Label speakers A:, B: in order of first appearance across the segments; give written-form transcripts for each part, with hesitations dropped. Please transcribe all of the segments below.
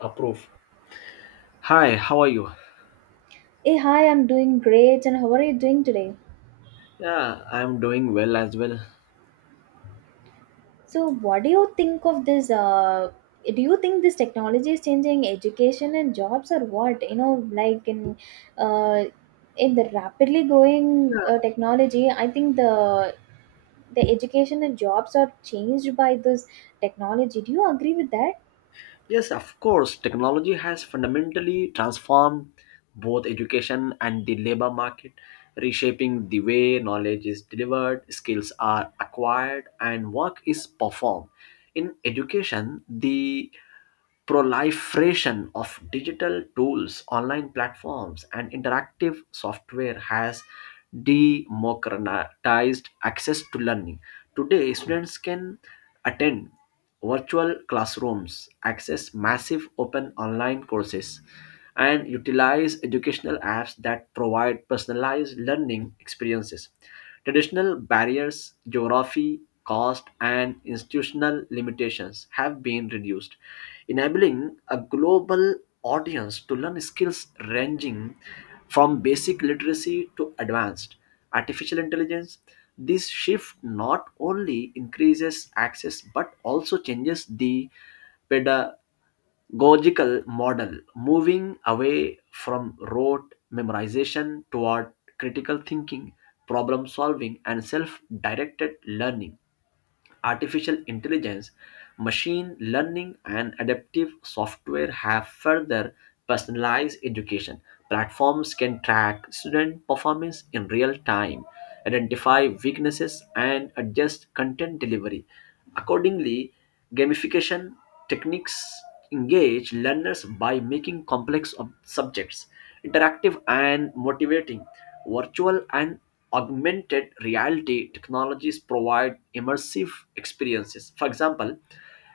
A: Approve. Hi, how are you?
B: Hey, hi, I'm doing great. And how are you doing today?
A: Yeah, I'm doing well as well.
B: So, what do you think of this? Do you think this technology is changing education and jobs, or what? You know, like uh, in the rapidly growing
A: Yeah.
B: technology, I think the education and jobs are changed by this technology. Do you agree with that?
A: Yes, of course, technology has fundamentally transformed both education and the labor market, reshaping the way knowledge is delivered, skills are acquired, and work is performed. In education, the proliferation of digital tools, online platforms, and interactive software has democratized access to learning. Today, students can attend virtual classrooms, access massive open online courses, and utilize educational apps that provide personalized learning experiences. Traditional barriers, geography, cost, and institutional limitations have been reduced, enabling a global audience to learn skills ranging from basic literacy to advanced artificial intelligence. This shift not only increases access but also changes the pedagogical model, moving away from rote memorization toward critical thinking, problem solving, and self directed learning. Artificial intelligence, machine learning, and adaptive software have further personalized education. Platforms can track student performance in real time, identify weaknesses, and adjust content delivery. Accordingly, gamification techniques engage learners by making complex subjects interactive and motivating. Virtual and augmented reality technologies provide immersive experiences. For example,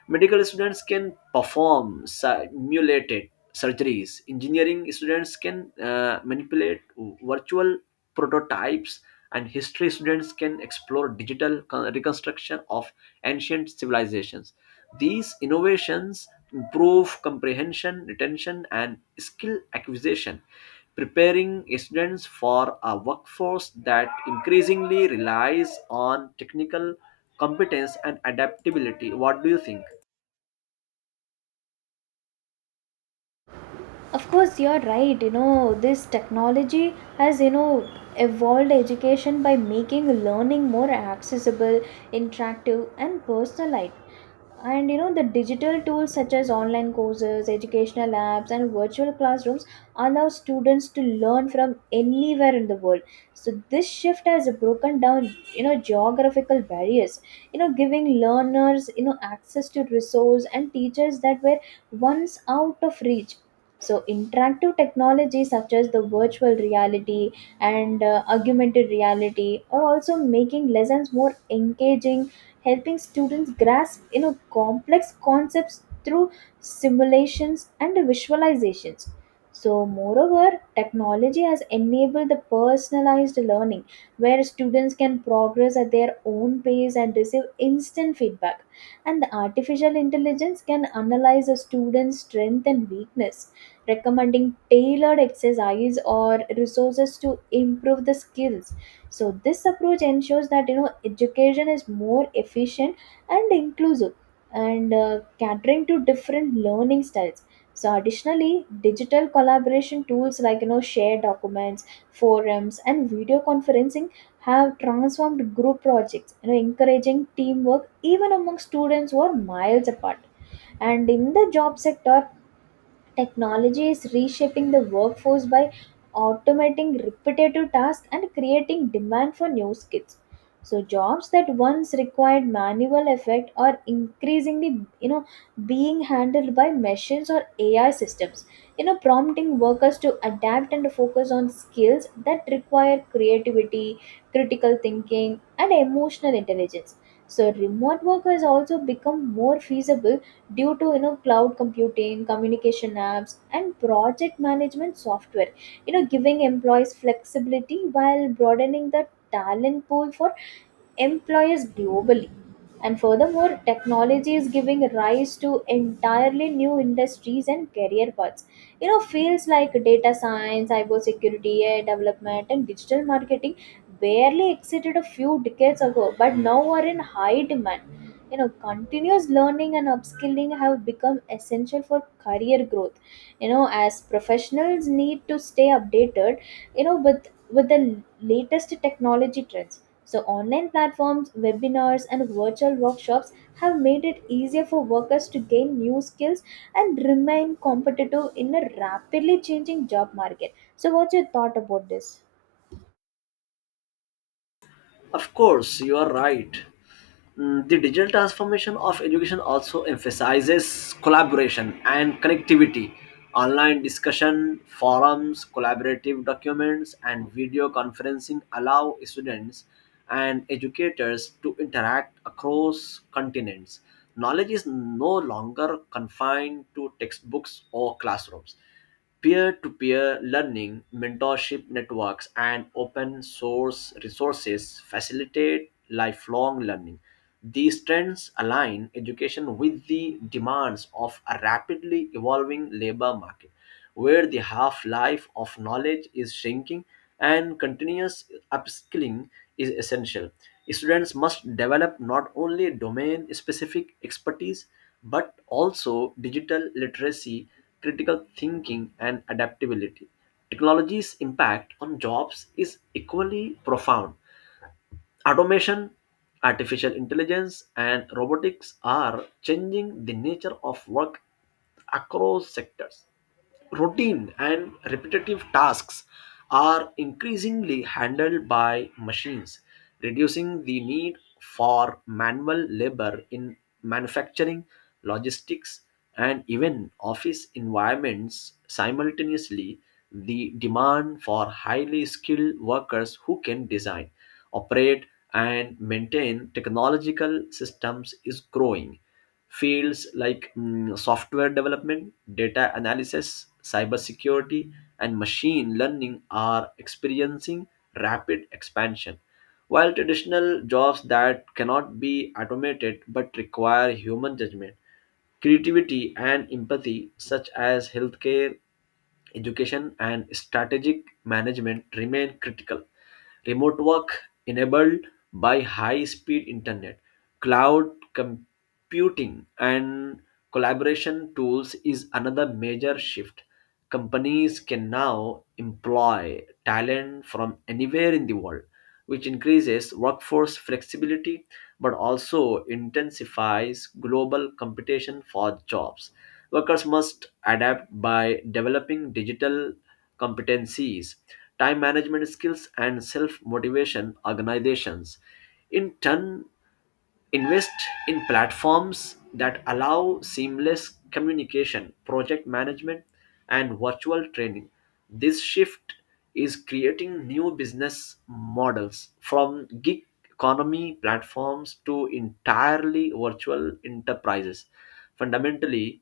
A: medical students can perform simulated surgeries. Engineering students can manipulate virtual prototypes, and history students can explore digital reconstruction of ancient civilizations. These innovations improve comprehension, retention, and skill acquisition, preparing students for a workforce that increasingly relies on technical competence and adaptability. What do you think?
B: Of course you're right, you know, this technology has, you know, evolved education by making learning more accessible, interactive, and personalized. And you know, the digital tools such as online courses, educational apps, and virtual classrooms allow students to learn from anywhere in the world. So this shift has broken down, you know, geographical barriers, you know, giving learners, you know, access to resources and teachers that were once out of reach. So interactive technology such as the virtual reality and augmented reality are also making lessons more engaging, helping students grasp, you know, complex concepts through simulations and visualizations. So moreover, technology has enabled the personalized learning where students can progress at their own pace and receive instant feedback. And the artificial intelligence can analyze a student's strength and weakness, recommending tailored exercise or resources to improve the skills. So this approach ensures that, you know, education is more efficient and inclusive, and catering to different learning styles. So additionally, digital collaboration tools like, you know, shared documents, forums, and video conferencing have transformed group projects, you know, encouraging teamwork even among students who are miles apart. And in the job sector, technology is reshaping the workforce by automating repetitive tasks and creating demand for new skills. So jobs that once required manual effort are increasingly, you know, being handled by machines or AI systems. You know, prompting workers to adapt and focus on skills that require creativity, critical thinking, and emotional intelligence. So remote work has also become more feasible due to, you know, cloud computing, communication apps, and project management software, you know, giving employees flexibility while broadening the talent pool for employers globally. And furthermore, technology is giving rise to entirely new industries and career paths. You know, fields like data science, cybersecurity, AI development, and digital marketing barely existed a few decades ago, but now are in high demand. You know, continuous learning and upskilling have become essential for career growth, you know, as professionals need to stay updated, you know, with the latest technology trends. So online platforms, webinars, and virtual workshops have made it easier for workers to gain new skills and remain competitive in a rapidly changing job market. So what's your thought about this?
A: Of course, you are right. Mm, the digital transformation of education also emphasizes collaboration and connectivity. Online discussion, forums, collaborative documents, and video conferencing allow students and educators to interact across continents. Knowledge is no longer confined to textbooks or classrooms. Peer-to-peer learning, mentorship networks, and open source resources facilitate lifelong learning. These trends align education with the demands of a rapidly evolving labor market where the half life of knowledge is shrinking and continuous upskilling is essential. Students must develop not only domain specific expertise but also digital literacy, critical thinking, and adaptability. Technology's impact on jobs is equally profound. Automation, artificial intelligence, and robotics are changing the nature of work across sectors. Routine and repetitive tasks are increasingly handled by machines, reducing the need for manual labor in manufacturing, logistics, and even office environments. Simultaneously, the demand for highly skilled workers who can design, operate, and maintain technological systems is growing. Fields like software development, data analysis, cybersecurity, and machine learning are experiencing rapid expansion, while traditional jobs that cannot be automated but require human judgment, creativity, and empathy, such as healthcare, education, and strategic management, remain critical. Remote work enabled by high speed internet, cloud computing, and collaboration tools is another major shift. Companies can now employ talent from anywhere in the world, which increases workforce flexibility but also intensifies global competition for jobs. Workers must adapt by developing digital competencies, time management skills, and self motivation. Organizations, in turn, invest in platforms that allow seamless communication, project management, and virtual training. This shift is creating new business models, from gig economy platforms to entirely virtual enterprises, fundamentally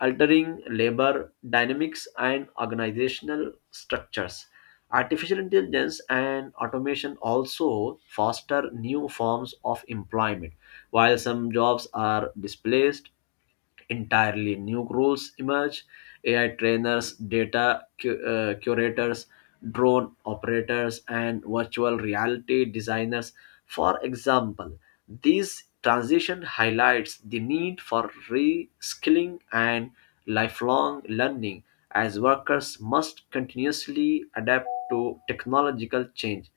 A: altering labor dynamics and organizational structures. Artificial intelligence and automation also foster new forms of employment. While some jobs are displaced, entirely new roles emerge. AI trainers, curators, drone operators, and virtual reality designers, for example. This transition highlights the need for reskilling and lifelong learning, as workers must continuously adapt to technological change.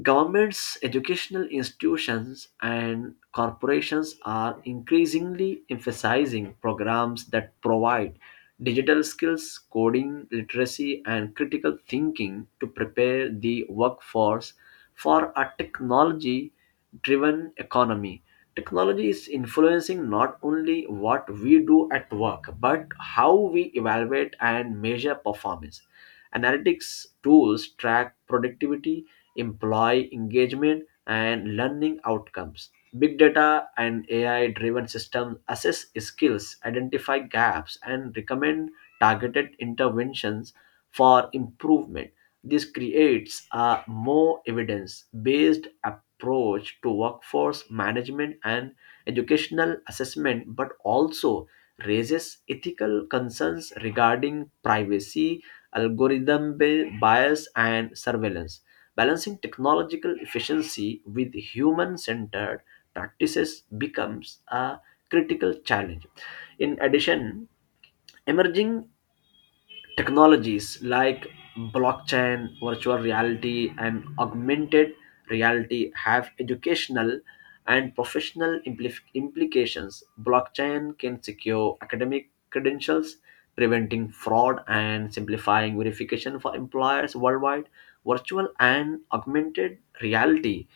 A: Governments, educational institutions, and corporations are increasingly emphasizing programs that provide digital skills, coding, literacy, and critical thinking to prepare the workforce for a technology driven economy. Technology is influencing not only what we do at work, but how we evaluate and measure performance. Analytics tools track productivity, employee engagement, and learning outcomes. Big data and AI driven systems assess skills, identify gaps, and recommend targeted interventions for improvement. This creates a more evidence based approach to workforce management and educational assessment, but also raises ethical concerns regarding privacy, bias, and surveillance. Balancing technological efficiency with human centered practices becomes a critical challenge. In addition, emerging technologies like blockchain, virtual reality, and augmented reality have educational and professional implications. Blockchain can secure academic credentials, preventing fraud and simplifying verification for employers worldwide. Virtual and augmented reality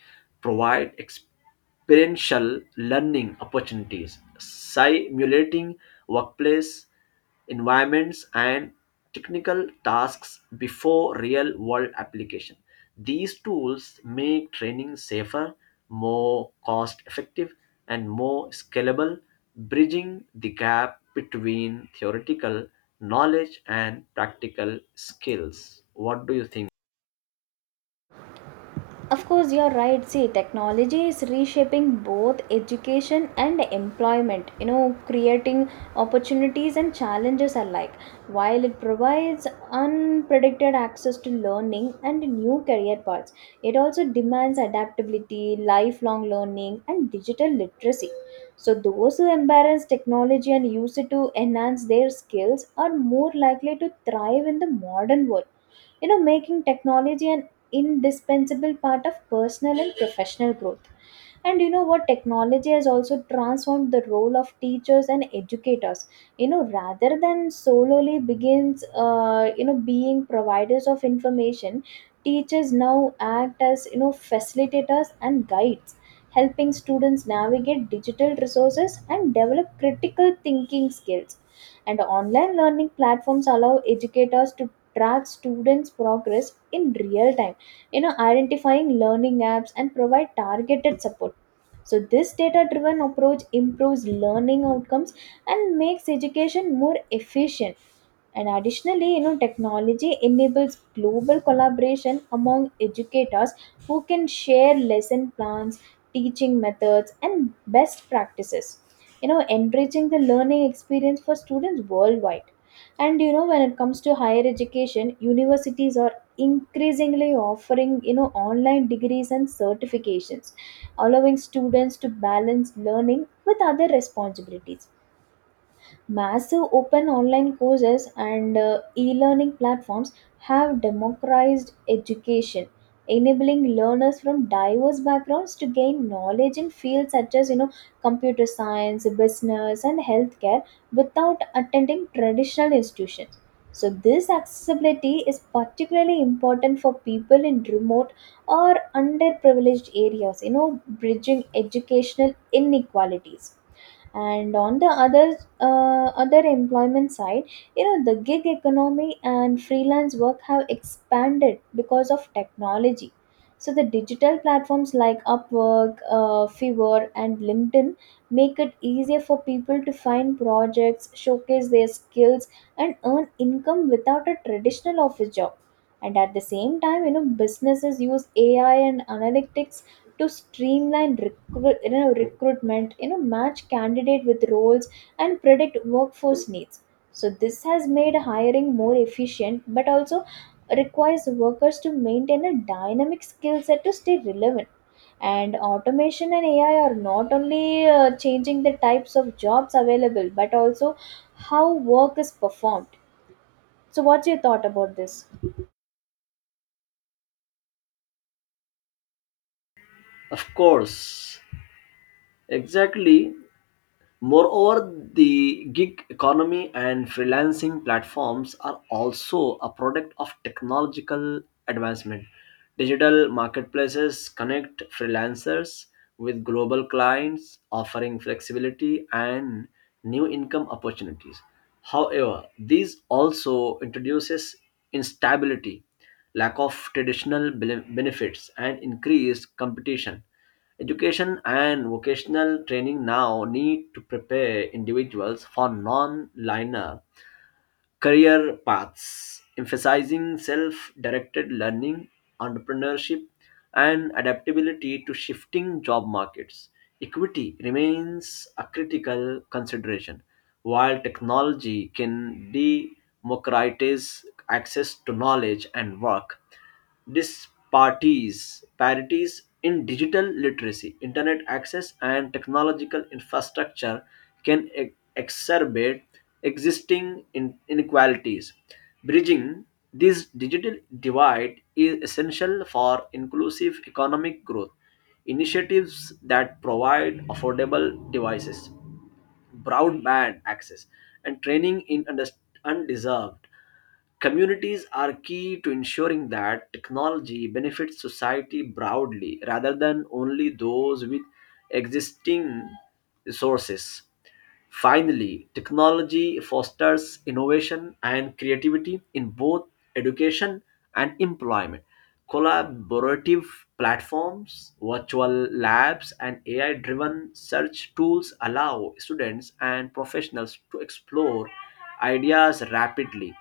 A: provide experiential learning opportunities, simulating workplace environments and technical tasks before real world application. These tools make training safer, more cost effective, and more scalable, bridging the gap between theoretical knowledge and practical skills. What do you think?
B: Of course, you're right. See, technology is reshaping both education and employment, you know, creating opportunities and challenges alike. While it provides unpredicted access to learning and new career paths, it also demands adaptability, lifelong learning, and digital literacy. So, those who embrace technology and use it to enhance their skills are more likely to thrive in the modern world, you know, making technology an indispensable part of personal and professional growth. And you know what? Technology has also transformed the role of teachers and educators. You know, rather than solely begins, you know, being providers of information, teachers now act as, you know, facilitators and guides, helping students navigate digital resources and develop critical thinking skills. And online learning platforms allow educators to track students' progress in real time, you know, identifying learning gaps and provide targeted support. So this data driven approach improves learning outcomes and makes education more efficient. And additionally, you know, technology enables global collaboration among educators who can share lesson plans, teaching methods, and best practices, you know, enriching the learning experience for students worldwide. And you know, when it comes to higher education, universities are increasingly offering, you know, online degrees and certifications, allowing students to balance learning with other responsibilities. Massive open online courses and e learning platforms have democratized education, enabling learners from diverse backgrounds to gain knowledge in fields such as, you know, computer science, business, and healthcare without attending traditional institutions. So, this accessibility is particularly important for people in remote or underprivileged areas, you know, bridging educational inequalities. And on the other employment side, you know, the gig economy and freelance work have expanded because of technology. So the digital platforms like upwork, fiverr, and linkedin make it easier for people to find projects, showcase their skills, and earn income without a traditional office job. And at the same time, you know, businesses use ai and analytics to streamline you know, recruitment, you know, match candidate with roles and predict workforce needs. So this has made hiring more efficient, but also requires workers to maintain a dynamic skill set to stay relevant. And automation and AI are not only changing the types of jobs available, but also how work is performed. So, what's your thought about this?
A: Of course, exactly. Moreover, the gig economy and freelancing platforms are also a product of technological advancement. Digital marketplaces connect freelancers with global clients, offering flexibility and new income opportunities. However, these also introduces instability, lack of benefits, and increased competition. Education and vocational training now need to prepare individuals for non linear career paths, emphasizing self directed learning, entrepreneurship, and adaptability to shifting job markets. Equity remains a critical consideration. While technology can democratize access to knowledge and work, disparities parities in digital literacy, internet access, and technological infrastructure can exacerbate inequalities. Bridging this digital divide is essential for inclusive economic growth. Initiatives that provide affordable devices, broadband access, and training in undeserved communities are key to ensuring that technology benefits society broadly rather than only those with existing resources. Finally, technology fosters innovation and creativity in both education and employment. Collaborative platforms, virtual labs, and AI driven search tools allow students and professionals to explore ideas rapidly,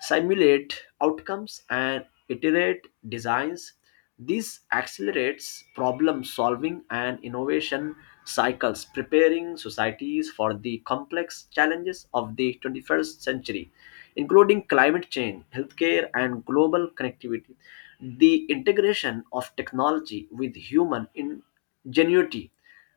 A: simulate outcomes, and iterate designs. This accelerates problem solving and innovation cycles, preparing societies for the complex challenges of the 21st century, including climate change, healthcare, and global connectivity. The integration of technology with human ingenuity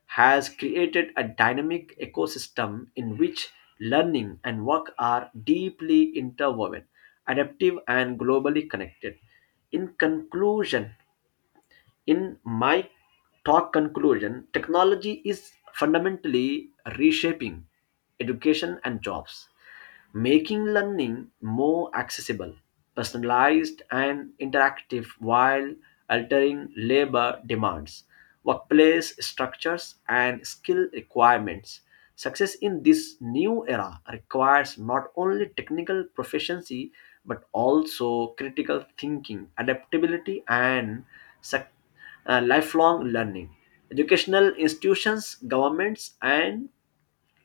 A: has created a dynamic ecosystem in which learning and work are deeply interwoven, adaptive, and globally connected. In conclusion, in my talk conclusion, technology is fundamentally reshaping education and jobs, making learning more accessible, personalized, and interactive, while altering labor demands, workplace structures, and skill requirements. Success in this new era requires not only technical proficiency but also critical thinking, adaptability, and suc- lifelong learning. Educational institutions, governments, and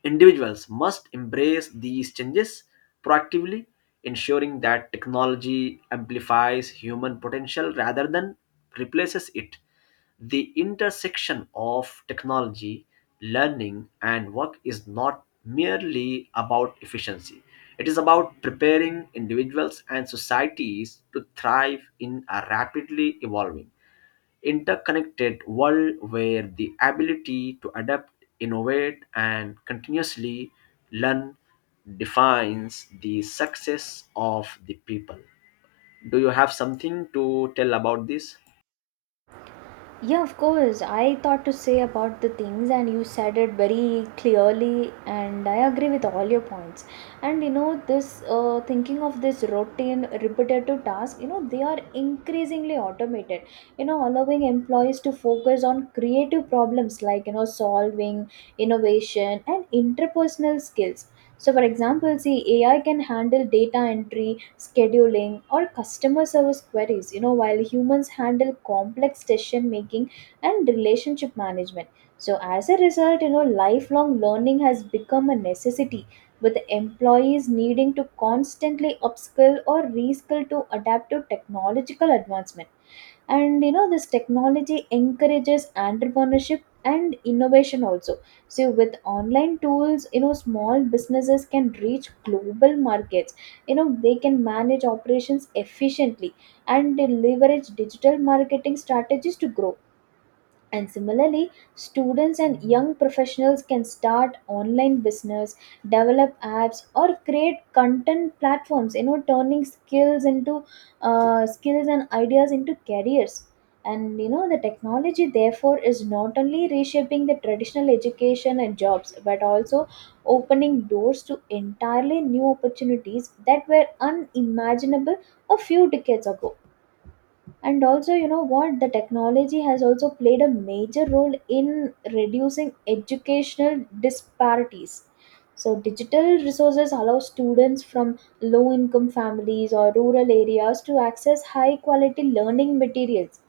A: individuals must embrace these changes proactively, ensuring that technology amplifies human potential rather than replaces it. The intersection of technology, learning, and work is not merely about efficiency, it is about preparing individuals and societies to thrive in a rapidly evolving, interconnected world where the ability to adapt, innovate, and continuously learn defines the success of the people. Do you have something to tell about this?
B: Yeah, of course. I thought to say about the things, and you said it very clearly, and I agree with all your points. And you know, this thinking of this routine, repetitive task, you know, they are increasingly automated, you know, allowing employees to focus on creative problems like, you know, solving, innovation, and interpersonal skills. So, for example, see, AI can handle data entry, scheduling, or customer service queries, you know, while humans handle complex decision making and relationship management. So, as a result, you know, lifelong learning has become a necessity, with employees needing to constantly upskill or reskill to adapt to technological advancement. And you know, this technology encourages entrepreneurship and innovation also. So with online tools, you know, small businesses can reach global markets, you know, they can manage operations efficiently, and they leverage digital marketing strategies to grow. And similarly, students and young professionals can start online business, develop apps, or create content platforms, you know, turning skills into skills and ideas into careers. And you know, the technology therefore is not only reshaping the traditional education and jobs, but also opening doors to entirely new opportunities that were unimaginable a few decades ago. And also you know what, the technology has also played a major role in reducing educational disparities. So digital resources allow students from low income families or rural areas to access high quality learning materials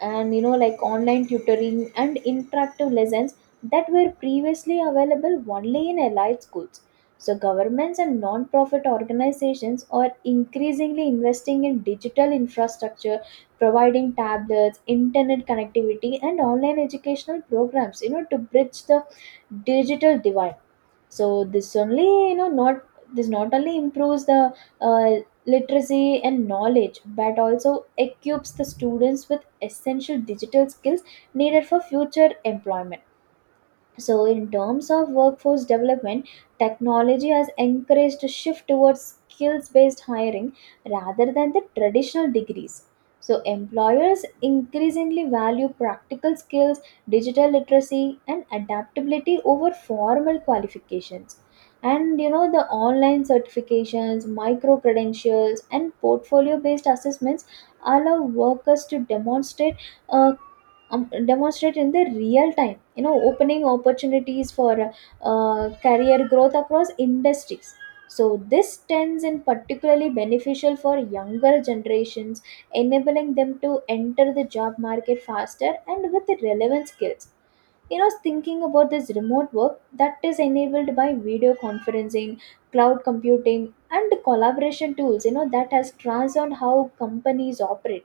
B: and, you know, like online tutoring and interactive lessons that were previously available only in elite schools. So governments and non-profit organizations are increasingly investing in digital infrastructure, providing tablets, internet connectivity, and online educational programs, you know, to bridge the digital divide. So this only you know not this not only improves the uh, literacy and knowledge but also equips the students with essential digital skills needed for future employment. So, in terms of workforce development, technology has encouraged a shift towards skills based hiring rather than the traditional degrees. So, employers increasingly value practical skills, digital literacy, and adaptability over formal qualifications. And you know, the online certifications, micro credentials, and portfolio based assessments allow workers to demonstrate uh, demonstrate in the real time, you know, opening opportunities for career growth across industries. So this tends in particularly beneficial for younger generations, enabling them to enter the job market faster and with the relevant skills. You know, thinking about this remote work that is enabled by video conferencing, cloud computing, and collaboration tools, you know, that has transformed how companies operate.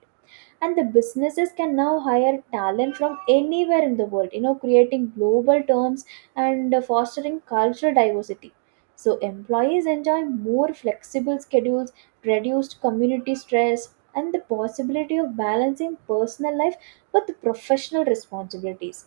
B: And the businesses can now hire talent from anywhere in the world, you know, creating global terms and fostering cultural diversity. So employees enjoy more flexible schedules, reduced community stress, and the possibility of balancing personal life with professional responsibilities.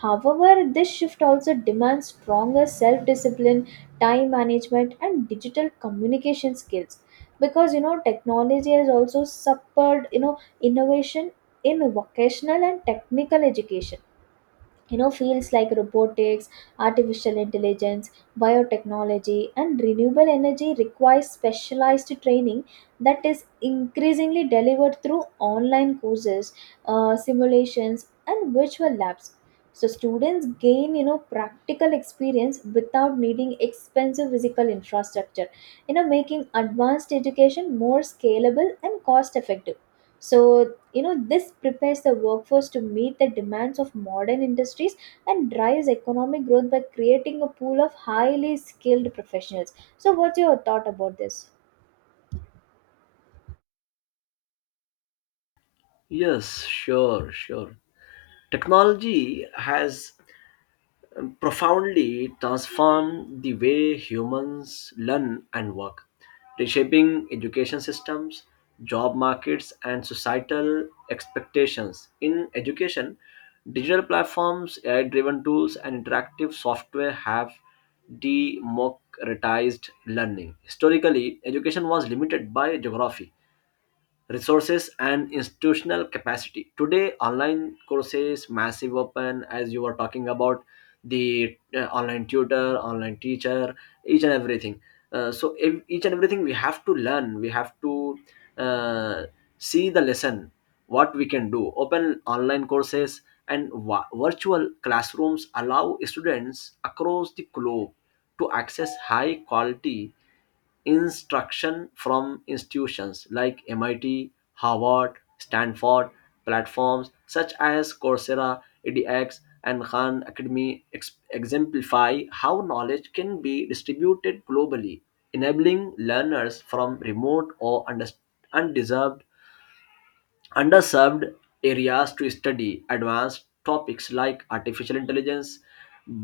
B: However, this shift also demands stronger self discipline, time management, and digital communication skills. Because you know, technology has also supported, you know, innovation in vocational and technical education. You know, fields like robotics, artificial intelligence, biotechnology, and renewable energy require specialized training that is increasingly delivered through online courses, simulations, and virtual labs. So students gain, you know, practical experience without needing expensive physical infrastructure, you know, making advanced education more scalable and cost effective. So, you know, this prepares the workforce to meet the demands of modern industries and drives economic growth by creating a pool of highly skilled professionals. So what's your thought about this?
A: Yes, sure, sure. Technology has profoundly transformed the way humans learn and work, reshaping education systems, job markets, and societal expectations. In education, digital platforms, AI driven tools, and interactive software have democratized learning. Historically, education was limited by geography, resources, and institutional capacity. Today, online courses, massive open, as you were talking about, the online tutor, online teacher, each and everything, each and everything we have to learn, we have to uh, see the lesson, what we can do, open online courses and virtual classrooms allow students across the globe to access high quality instruction from institutions like MIT, Harvard, Stanford. Platforms such as Coursera, edX, and Khan Academy exemplify how knowledge can be distributed globally, enabling learners from remote or undes- undeserved underserved areas to study advanced topics like artificial intelligence,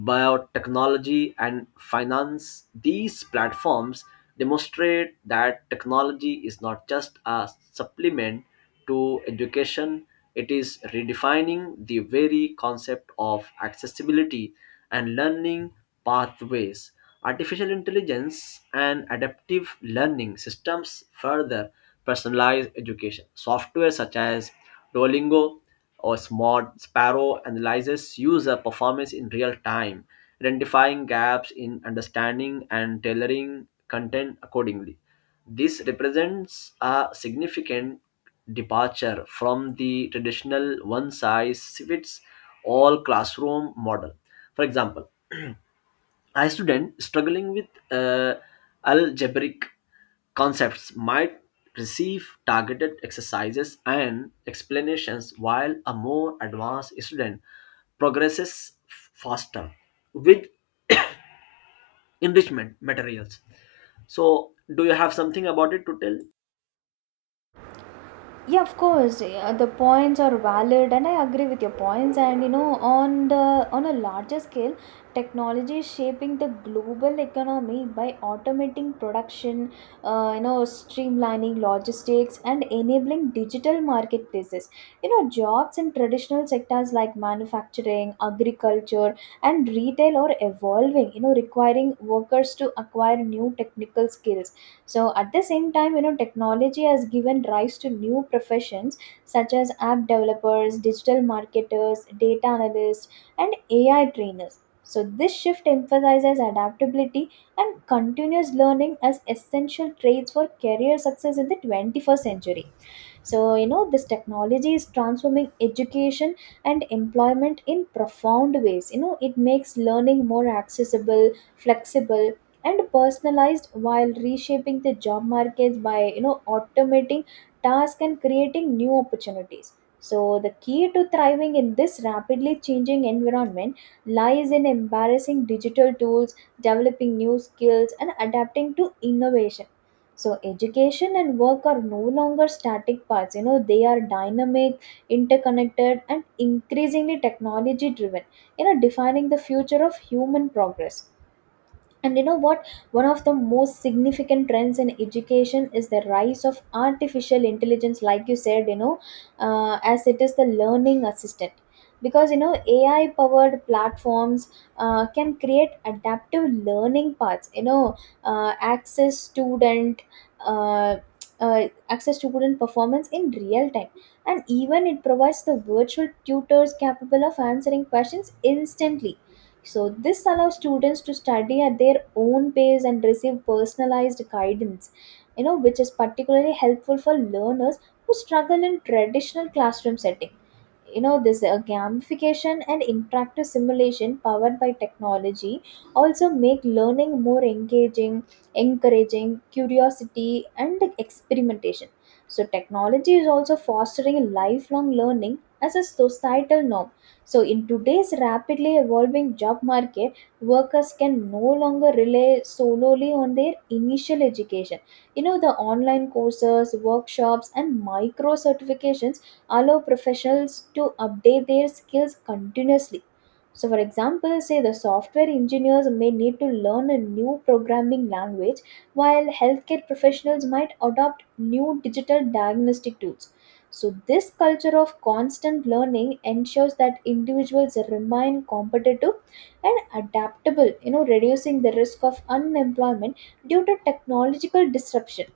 A: biotechnology, and finance. These platforms demonstrate that technology is not just a supplement to education, it is redefining the very concept of accessibility and learning pathways. Artificial intelligence and adaptive learning systems further personalized education. Software such as Duolingo or Smart Sparrow analyzes user performance in real time, identifying gaps in understanding and tailoring content accordingly. This represents a significant departure from the traditional one size fits all classroom model. For example, a student struggling with uh, algebraic concepts might receive targeted exercises and explanations, while a more advanced student progresses faster with enrichment materials. So, do you have something about it to tell?
B: Yeah, of course. Yeah, the points are valid, and I agree with your points. And you know, on the on a larger scale, technology is shaping the global economy by automating production, you know, streamlining logistics, and enabling digital marketplaces. You know, jobs in traditional sectors like manufacturing, agriculture, and retail are evolving. You know, requiring workers to acquire new technical skills. So at the same time, technology has given rise to new professions such as app developers, digital marketers, data analysts, and AI trainers. So this shift emphasizes adaptability and continuous learning as essential traits for career success in the 21st century. So, this technology is transforming education and employment in profound ways. It makes learning more accessible, flexible, and personalized, while reshaping the job markets by automating tasks and creating new opportunities. So the key to thriving in this rapidly changing environment lies in embracing digital tools, developing new skills, and adapting to innovation. So education and work are no longer static paths. They are dynamic, interconnected, and increasingly technology driven, defining the future of human progress. And you know what? One of the most significant trends in education is the rise of artificial intelligence, like you said. As it is the learning assistant. Because, AI powered platforms can create adaptive learning paths, access student. Uh, Access student performance in real time, and even it provides the virtual tutors capable of answering questions instantly. So this allows students to study at their own pace and receive personalized guidance, which is particularly helpful for learners who struggle in traditional classroom setting. This gamification and interactive simulation powered by technology also make learning more engaging, encouraging curiosity and experimentation. So, technology is also fostering lifelong learning as a societal norm. So, in today's rapidly evolving job market, workers can no longer rely solely on their initial education. The online courses, workshops, and micro certifications allow professionals to update their skills continuously. So, for example, say the software engineers may need to learn a new programming language, while healthcare professionals might adopt new digital diagnostic tools. So, this culture of constant learning ensures that individuals remain competitive and adaptable, reducing the risk of unemployment due to technological disruption.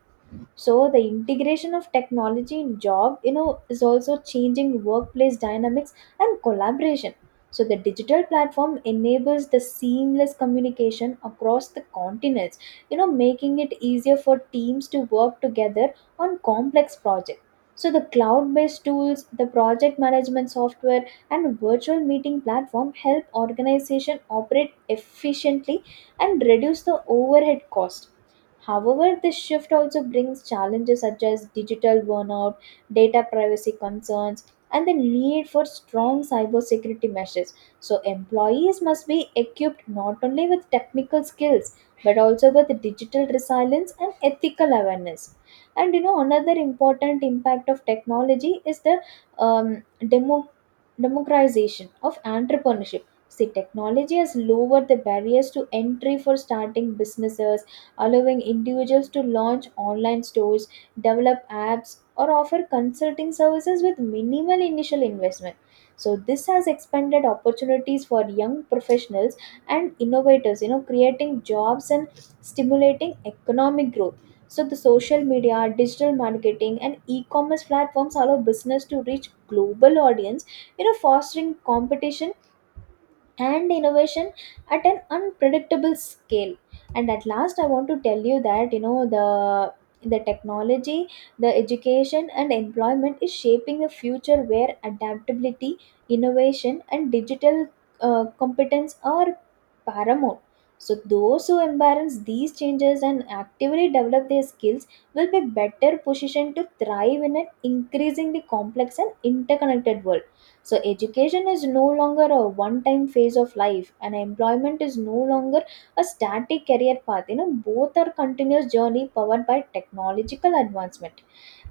B: So the integration of technology in job, is also changing workplace dynamics and collaboration. So the digital platform enables the seamless communication across the continents, making it easier for teams to work together on complex projects. So the cloud-based tools, the project management software, and virtual meeting platform help organization operate efficiently and reduce the overhead cost. However, this shift also brings challenges such as digital burnout, data privacy concerns, and the need for strong cybersecurity measures. So, employees must be equipped not only with technical skills but also with digital resilience and ethical awareness. And another important impact of technology is the um, demo, democratization of entrepreneurship. See, technology has lowered the barriers to entry for starting businesses, allowing individuals to launch online stores, develop apps, or offer consulting services with minimal initial investment. So this has expanded opportunities for young professionals and innovators, creating jobs and stimulating economic growth. So the social media, digital marketing, and e-commerce platforms allow business to reach global audience, fostering competition and innovation at an unpredictable scale. And at last I want to tell you that the technology, the education and employment is shaping a future where adaptability, innovation, and digital competence are paramount. So those who embrace these changes and actively develop their skills will be better positioned to thrive in an increasingly complex and interconnected world. So, education is no longer a one time phase of life, and employment is no longer a static career path. Both are continuous journey powered by technological advancement.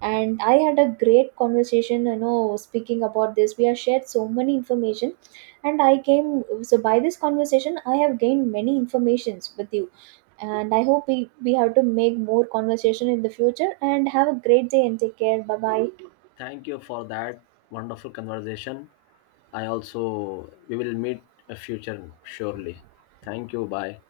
B: And I had a great conversation, speaking about this. We have shared so many information, and I came so by this conversation, I have gained many informations with you. And I hope we have to make more conversation in the future. And have a great day and take care. Bye bye.
A: Thank you for that wonderful conversation. I also, we will meet a future surely. Thank you. Bye.